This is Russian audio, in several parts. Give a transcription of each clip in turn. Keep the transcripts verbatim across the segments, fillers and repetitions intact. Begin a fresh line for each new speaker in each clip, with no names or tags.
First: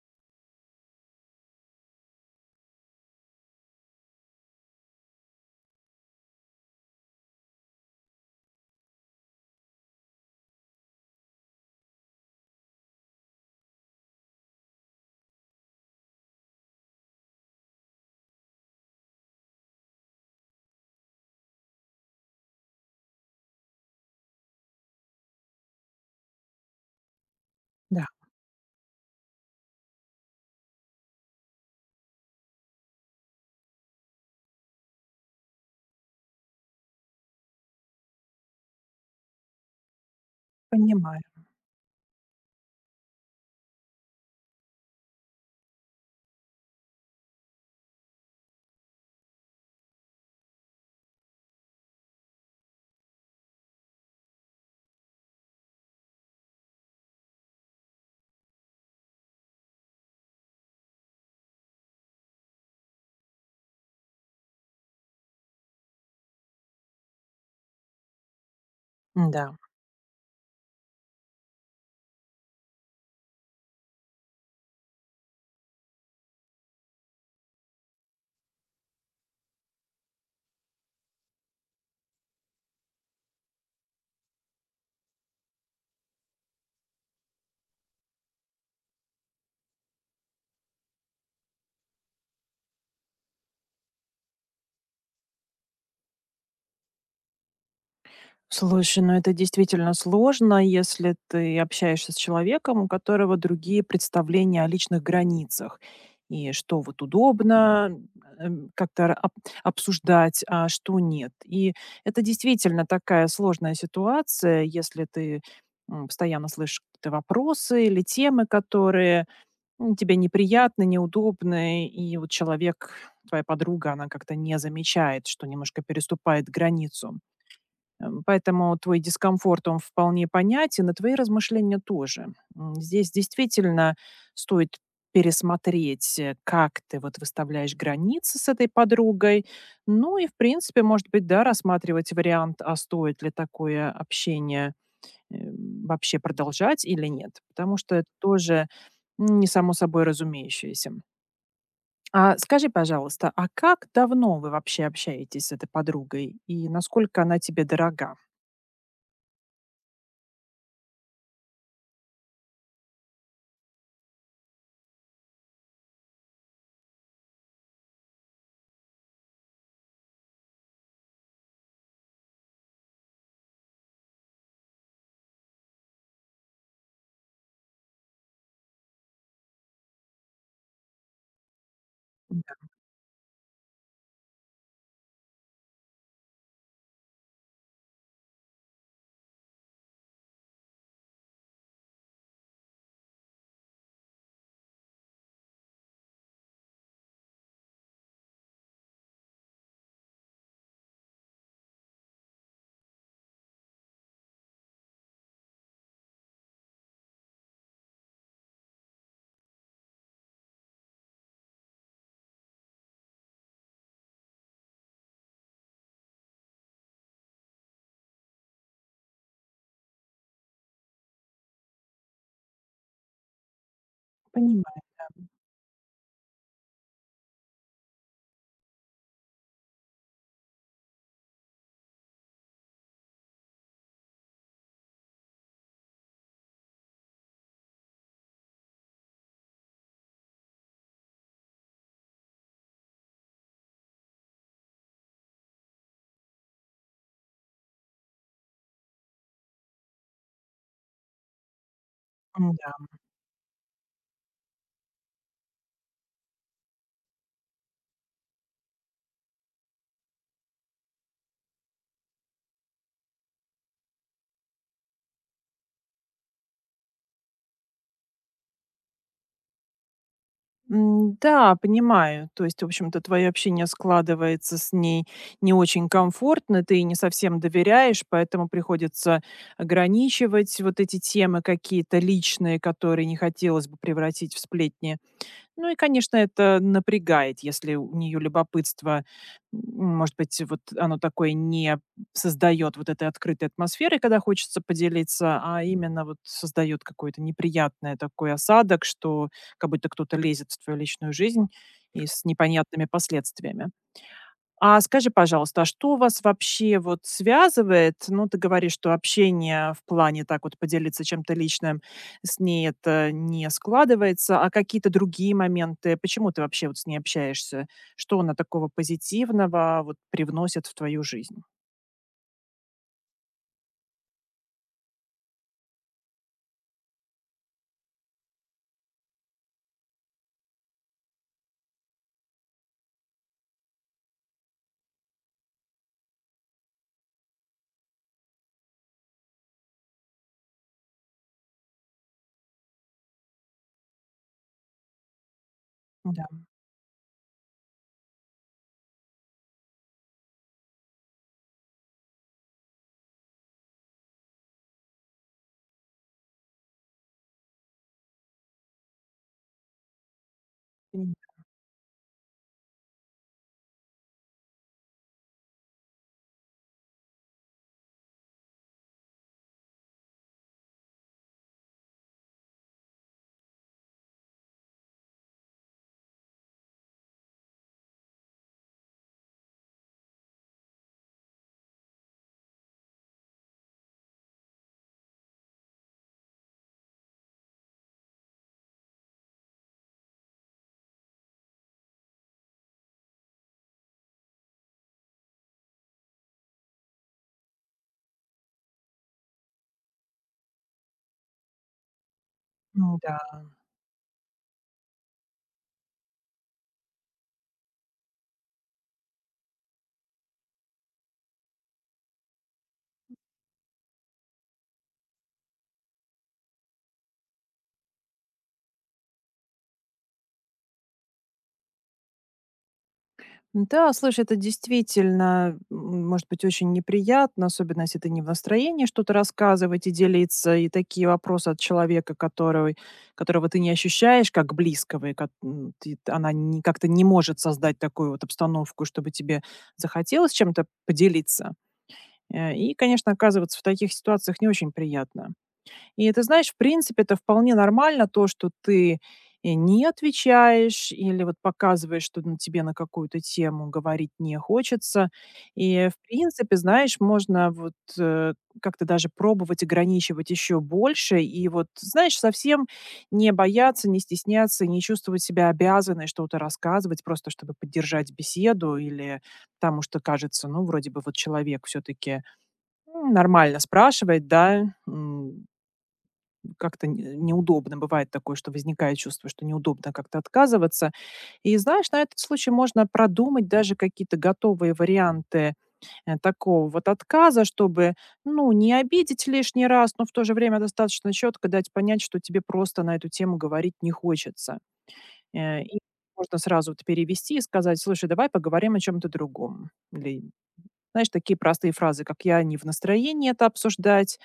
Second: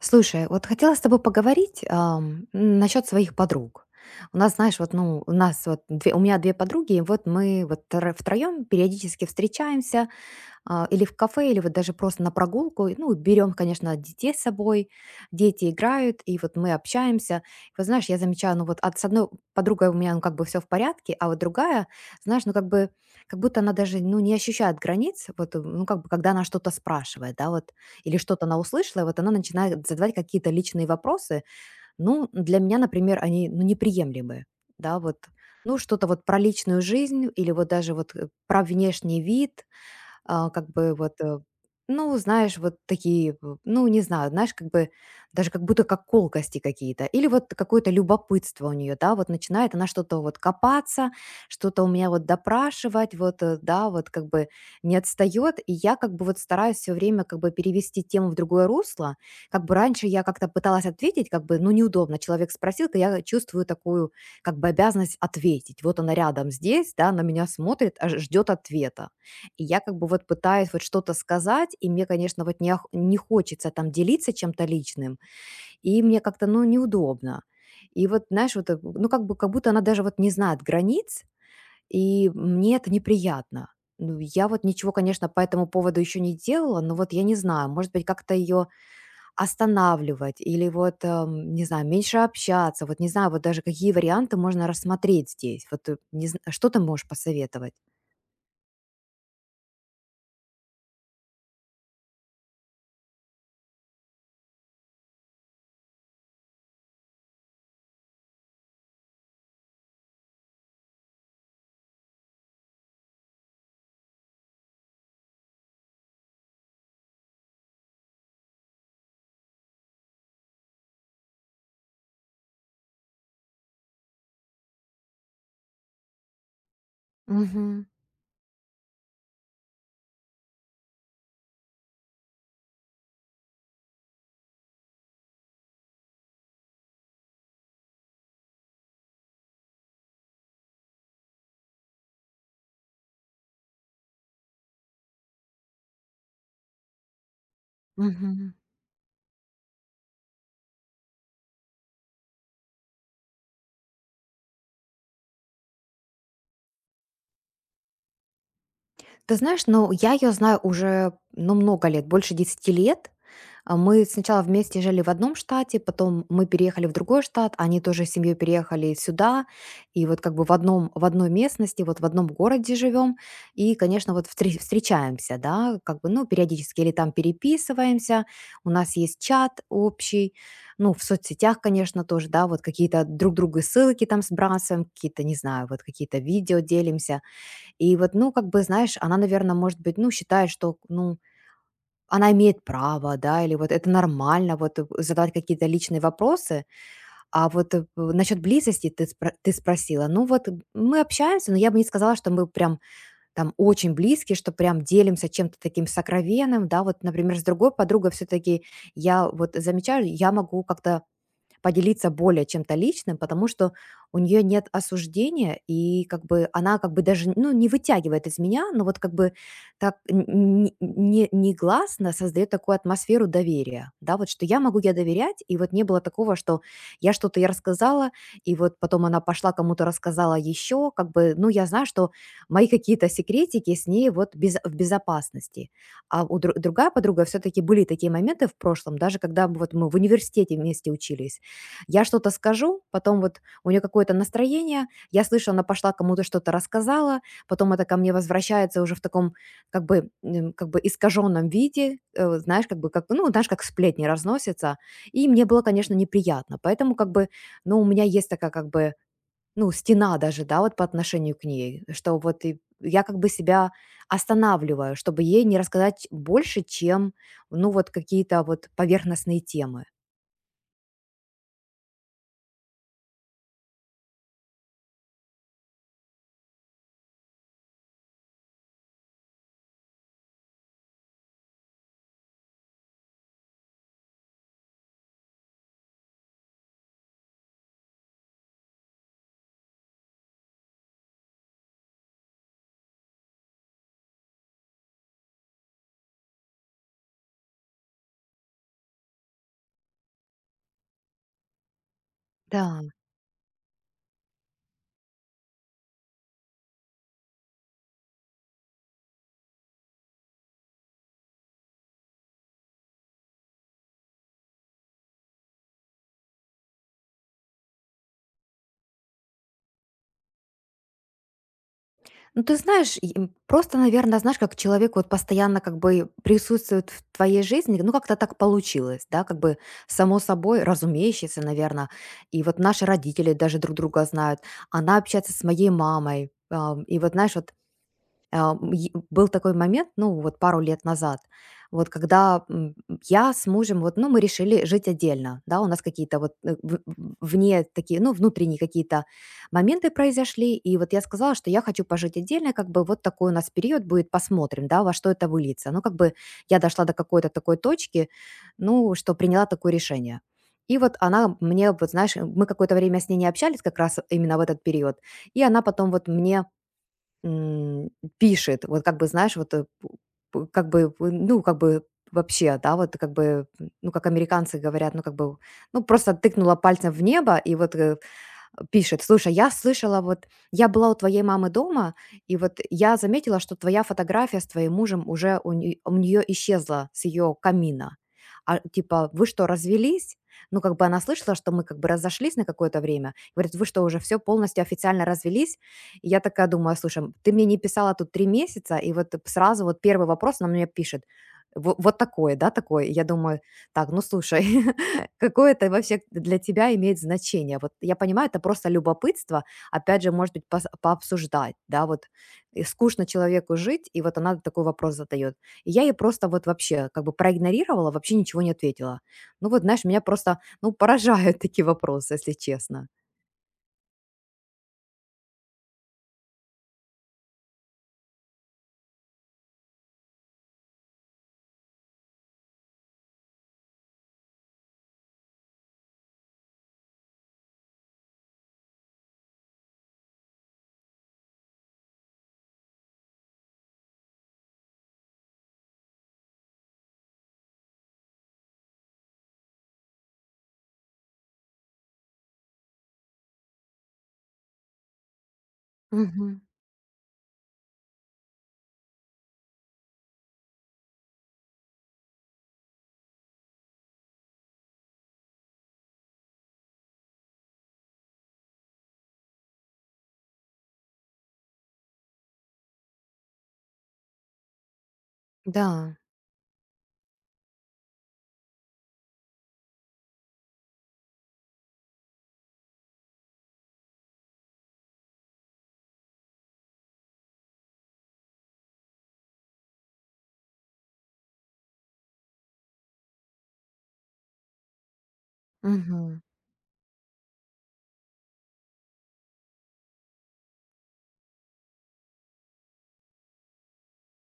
Слушай, вот хотела с тобой поговорить насчет своих подруг. У нас, знаешь, вот, ну, у нас вот две, у меня две подруги, и вот мы вот втроем периодически встречаемся, а, или в кафе, или вот даже просто на прогулку. И, Ну, берем, конечно, детей с собой, дети играют, и вот мы общаемся. Вот знаешь, я замечаю, ну вот от, с одной подругой у меня, ну, как бы все в порядке, а вот другая, знаешь, ну, как бы, как будто она даже, ну, не ощущает границ, вот, э, ну, как бы, когда она что-то спрашивает, да, вот,
Да,
или что-то она услышала, и вот она начинает задавать какие-то личные вопросы, ну, для меня, например, они, ну, неприемлемы, да, вот, ну, что-то вот про личную жизнь или вот даже вот э, про внешний вид, а, как бы вот,
понимаю.
э, ну, знаешь, вот такие, п ну, не знаю, знаешь, как бы даже как будто как колкости какие-то. Или вот какое-то любопытство у нее, да, вот начинает она что-то вот копаться, что-то у меня вот допрашивать, вот, э, да, вот как бы не отстает. И я как бы вот стараюсь все время как бы перевести тему в другое русло. Как бы раньше я как-то пыталась ответить, как бы, ну, неудобно. Человек спросил, то я чувствую такую как бы обязанность ответить. Вот она рядом здесь, да, на меня смотрит, а, ждет ответа.
Да.
И я как бы вот пытаюсь вот что-то сказать, и мне, конечно, вот не, ох- не хочется там делиться чем-то личным, и мне как-то, ну, неудобно. И вот, знаешь, вот, э, ну, как бы, как будто она даже вот не знает границ, и мне это неприятно. Ну, я вот ничего, конечно, по этому поводу еще не делала, но вот я не знаю, может быть, как-то ее останавливать или вот, эм, не знаю, меньше общаться, вот не знаю, вот даже какие варианты можно рассмотреть здесь, вот э, не зн- что ты можешь посоветовать?
Слушай, ну это действительно сложно, если ты общаешься с человеком, у которого другие представления о личных границах. И что вот удобно, эм, как-то ра- об- обсуждать, а что нет. И это действительно такая сложная ситуация, если ты м, постоянно слышишь какие-то вопросы или темы, которые, М, тебе неприятно, неудобно, и вот человек, твоя подруга, она как-то не замечает, что немножко переступает границу.
Мгм.
Эм, поэтому твой дискомфорт, он вполне понятен, и твои размышления тоже. М, здесь действительно стоит пересмотреть, э, как ты вот выставляешь границы с этой подругой. Ну и, в принципе, может быть, да, рассматривать вариант, а стоит ли такое общение э, вообще продолжать или нет, потому что это
Мгм.
тоже не само собой разумеющееся. А скажи, пожалуйста, а как давно вы вообще общаетесь с этой подругой и насколько она тебе дорога?
Ты знаешь, ну, я ее знаю уже, ну, много лет, больше десяти лет. А, мы сначала вместе жили в одном штате, потом мы переехали в другой штат, они тоже с семьей переехали сюда. И вот как бы в одном в одной местности, вот в одном городе живем. И, конечно, вот встре встречаемся, да, как бы, ну, периодически или там переписываемся. У нас есть чат общий, ну, в соцсетях, конечно, тоже, да,
Да,
вот какие-то друг другу ссылки там сбрасываем, какие-то, не знаю, вот какие-то видео делимся. И вот, ну, как бы, знаешь, она, наверное, может быть, ну, считает, что, ну, она имеет право, да, или вот это нормально, вот э, задавать какие-то личные вопросы. А вот э, в- насчет близости ты, спро- ты спросила. Ну вот э, мы общаемся, но я бы не сказала, что мы прям там очень близкие, что прям делимся чем-то таким сокровенным, да, вот, например, с другой подругой все-таки я вот замечаю, я могу как-то поделиться более чем-то личным, потому что у нее нет осуждения, и как бы она как бы даже, ну, не вытягивает из меня, но вот как бы так н- н- не- негласно создает такую атмосферу доверия, да, вот что я могу
понимаю.
я доверять, и вот не было такого, что я что-то я рассказала, и вот потом она пошла кому-то рассказала еще, как бы, ну, я знаю, что мои какие-то секретики с ней вот без- в безопасности. А у дру- другая подруга все-таки были такие моменты в прошлом, даже когда вот мы в университете вместе учились, я что-то скажу, потом вот у нее какое-то настроение, я слышу, она пошла кому-то что-то рассказала, потом это ко мне возвращается уже в таком как бы, м, как бы искаженном виде, э, знаешь, как
М-да.
бы как, ну, знаешь, как сплетни разносятся. И мне было, конечно, неприятно. Поэтому как бы, ну, у меня есть такая как бы, ну, стена даже, да, вот по отношению к ней, что вот и я как бы себя останавливаю, чтобы ей не рассказать больше, чем, ну, вот какие-то вот поверхностные темы.
М, да, понимаю. То есть, в общем-то, твое общение складывается с ней не очень комфортно, ты ей не совсем доверяешь, поэтому приходится ограничивать вот эти темы какие-то личные, которые не хотелось бы превратить в сплетни. Ну и, конечно, это напрягает, если у нее любопытство, м, может быть, вот оно такое не создает вот этой открытой атмосферы, когда хочется поделиться, а именно вот создает какой-то неприятный такой осадок, что как будто кто-то лезет в твою личную жизнь и с
Да.
непонятными последствиями. А скажи, пожалуйста, а что вас вообще вот связывает? Ну, ты говоришь, что общение в плане так вот поделиться чем-то личным с ней это не складывается. А какие-то другие моменты? Почему ты вообще вот с ней общаешься? Что она такого позитивного вот привносит в твою жизнь?
Ну, ты знаешь, и, м, просто, наверное, знаешь, как человек вот постоянно как бы присутствует в твоей жизни, ну, как-то так получилось, да, как бы само собой, разумеющееся, наверное. И вот наши родители даже друг друга знают. Она общается с моей мамой. а, И вот, знаешь, вот а, м, е был такой момент, ну, вот пару лет назад, вот когда, м, я с мужем, вот, ну, мы решили жить отдельно, да, у нас какие-то
Да,
вот, э, в в вне такие, ну, внутренние какие-то моменты произошли, и вот я сказала, что я хочу пожить отдельно, как бы вот такой у нас период будет, посмотрим, да, во что это выльется. Ну, как бы я дошла до какой-то такой точки, ну, что приняла такое решение. И вот
пони
она мне, вот знаешь, мы какое-то время с ней не общались как раз именно в этот период, и она потом вот мне М, пишет. Вот как бы, знаешь, вот, э, п п как бы, п ну, как бы вообще, да, вот как бы, м, ну, как американцы говорят, ну, как бы, ну, просто тыкнула пальцем в небо, и вот, э, пишет: "Слушай, я слышала, вот я была у твоей мамы дома, и вот я заметила, что твоя фотография с твоим мужем уже у нее исчезла с ее камина. А типа, вы что, развелись?" Ну, как бы она слышала, что мы как бы разошлись на какое-то время. Говорит: "Вы что, уже все полностью официально развелись?" И я такая думаю: "Слушай, ты мне не писала тут три месяца, и вот сразу вот первый вопрос она мне пишет. Во- Вот, такое, да, такой".
ну
Я
да.
думаю: "Так, ну слушай, Какое это вообще для тебя имеет значение? Вот я понимаю, это просто любопытство, опять же, может быть, пос- пообсуждать, да, вот и скучно человеку жить, и вот она такой вопрос задает. И я ей просто вот вообще как бы проигнорировала, вообще ничего не ответила. Ну вот, знаешь, меня просто, ну, поражают такие вопросы, если честно.
Да, слушай, это действительно, м, может быть очень неприятно, особенно если ты не в настроении что-то рассказывать и делиться, и такие вопросы от человека, который, которого ты не ощущаешь как близкого, и как, м, ты- она не, как-то не может создать такую вот обстановку, чтобы тебе захотелось чем-то поделиться. Э, И, конечно, оказываться в таких ситуациях не очень приятно. И ты знаешь, в принципе, это вполне нормально, то, что ты, э, не отвечаешь или вот показываешь, что н тебе на какую-то тему говорить не хочется. И, в
Мгм.
принципе, знаешь, можно вот, э, как-то даже пробовать ограничивать еще больше и вот, знаешь, совсем не бояться, не стесняться, не чувствовать себя обязанной что-то рассказывать, просто чтобы поддержать беседу или потому что кажется, ну, вроде бы вот человек все таки нормально спрашивает, да, м.
Да.
Как-то н неудобно. Бывает такое, что возникает чувство, что неудобно как-то отказываться. И знаешь, на этот случай можно продумать даже какие-то готовые варианты, э, такого вот отказа, чтобы, ну, не обидеть лишний раз, но в то же время достаточно четко дать понять, что тебе просто на эту тему говорить не хочется. Э, и
Мгм.
можно сразу вот перевести и сказать: "Слушай, давай поговорим о чем то другом". Или, знаешь, такие простые фразы, как: "Я не в настроении это обсуждать".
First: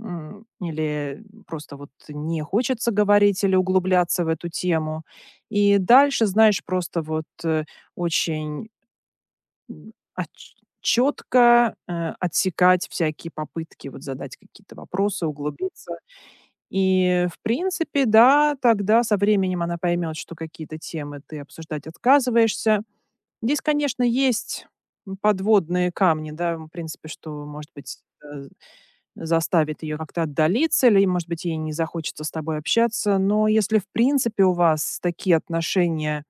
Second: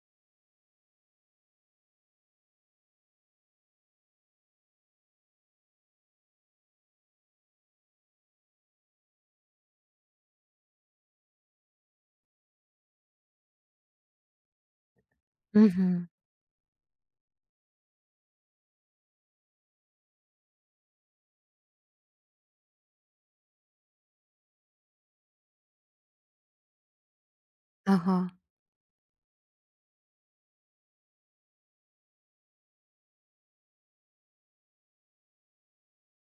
М, или просто вот не хочется говорить или углубляться в эту тему. И дальше, знаешь, просто вот, э, очень, четко, э, отсекать всякие попытки вот задать какие-то вопросы, углубиться.
Мгм.
И, в принципе, да, тогда со временем она поймет, что какие-то темы ты обсуждать отказываешься. Здесь, конечно, есть подводные камни, да, в принципе, что, может быть,
Ага.
э, заставит ее как-то отдалиться или, может быть, ей не захочется с тобой общаться. Но если, в принципе, у вас такие отношения,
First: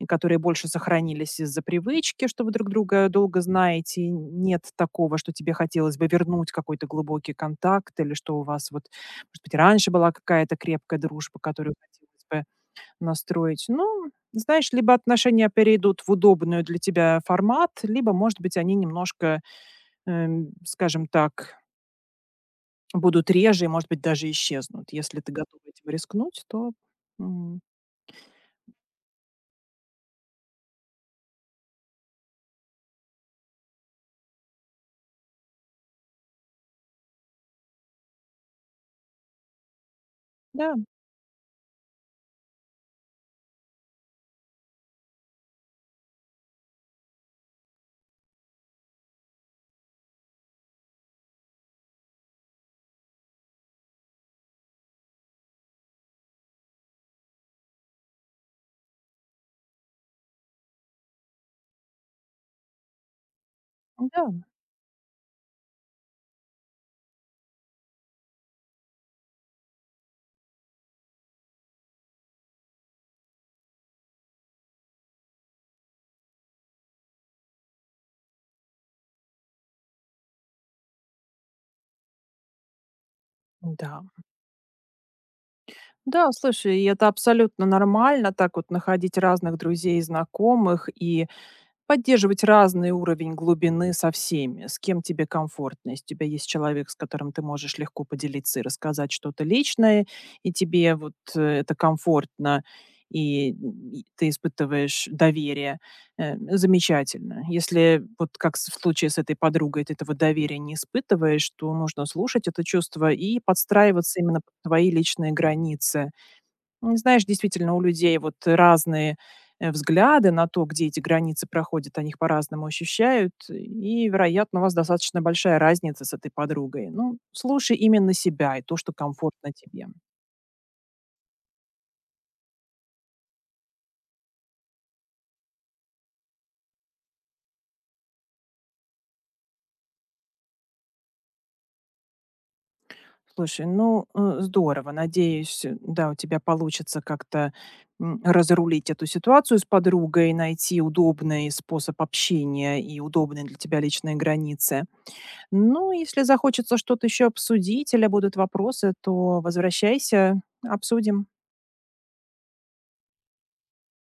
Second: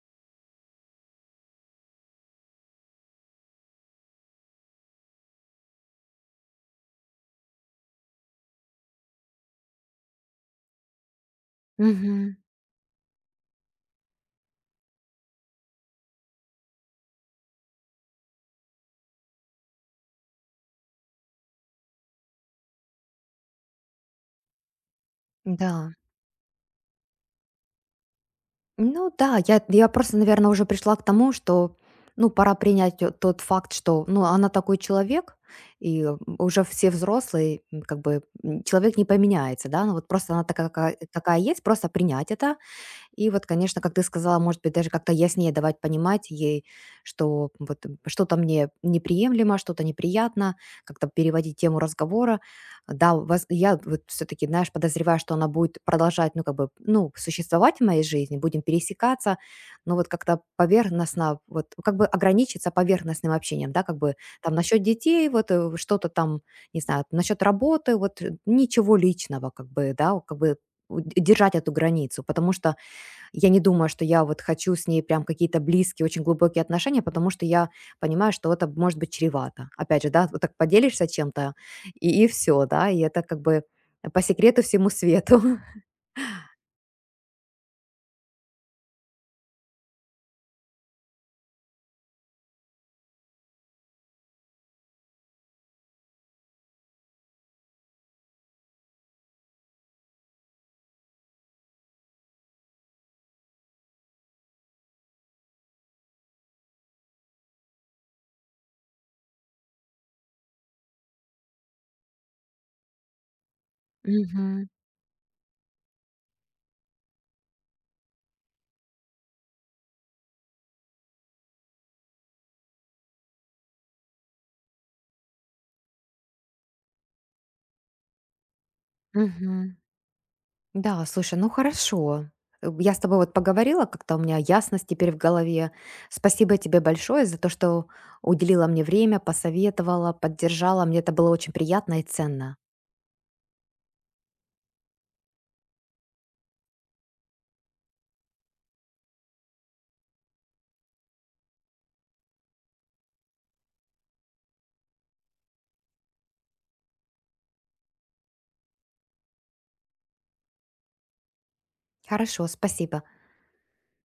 и которые больше сохранились из-за привычки, что вы друг друга долго знаете, и нет такого, что тебе хотелось бы вернуть какой-то глубокий контакт или что у вас вот, может быть, раньше была какая-то крепкая дружба, которую
Мгм.
хотелось бы настроить. Ну, знаешь, либо отношения перейдут в удобную для тебя формат, либо, может быть, они немножко, эм, скажем так, будут реже и, может быть, даже исчезнут. Если ты готова этим
Да.
рискнуть, то, м,
Ну да, я я просто, наверное, уже пришла к тому, что, ну, пора принять т тот факт, что, ну, она такой человек, и э, уже все взрослые, м, как бы, м, человек не поменяется, да. Ну вот просто она такая,
да,
какая какая есть, просто принять это и вот, конечно, как ты сказала, может быть, даже как-то яснее давать понимать ей, что вот м, что-то мне неприемлемо, что-то неприятно, как-то переводить тему разговора. Да, воз- я вот все-таки, знаешь, подозреваю, что она будет продолжать, ну, как бы, ну, существовать в моей жизни, будем пересекаться, но вот как-то поверхностно, вот как бы ограничиться поверхностным общением, да, как бы
да,
там насчет детей, вот э, что-то там, не знаю, насчет работы, вот э, ничего личного, как бы, да, как бы у- держать эту границу, потому что я не думаю, что я вот хочу с ней прям какие-то близкие, очень глубокие отношения, потому что я понимаю, что это может быть чревато. Опять же, да, вот так поделишься чем-то, и, и все, да, и это как бы
да.
по секрету всему свету.
Да, слушай, и это абсолютно нормально так вот находить разных друзей и знакомых, и поддерживать разный уровень глубины со всеми, с кем тебе комфортно. Если у тебя есть человек, с которым ты можешь легко поделиться и рассказать что-то личное, и тебе вот, э, это комфортно, и и ты испытываешь доверие, э, замечательно. Если вот как с- в случае с этой подругой ты этого доверия не испытываешь, то нужно слушать это чувство и подстраиваться именно под
Мгм.
твои личные границы. Не знаешь, действительно, у людей вот разные, э, взгляды на то, где эти границы проходят, они их по-разному ощущают, и, вероятно, у вас достаточно большая разница с этой подругой. Ну, слушай именно себя и то, что комфортно
Мгм.
тебе.
Да, слушай, ну хорошо. Э, Я с тобой вот поговорила, как-то у меня ясность теперь в голове. Спасибо тебе большое за то, что уделила мне время, посоветовала, поддержала. Мне это было очень приятно и ценно.
Слушай, ну, э, здорово. Надеюсь, э, да, у тебя получится как-то, м, разрулить эту ситуацию с подругой, найти удобный способ общения и удобные для тебя личные границы. Ну, если захочется что-то еще обсудить или будут вопросы, то возвращайся, обсудим.
Хорошо, спасибо.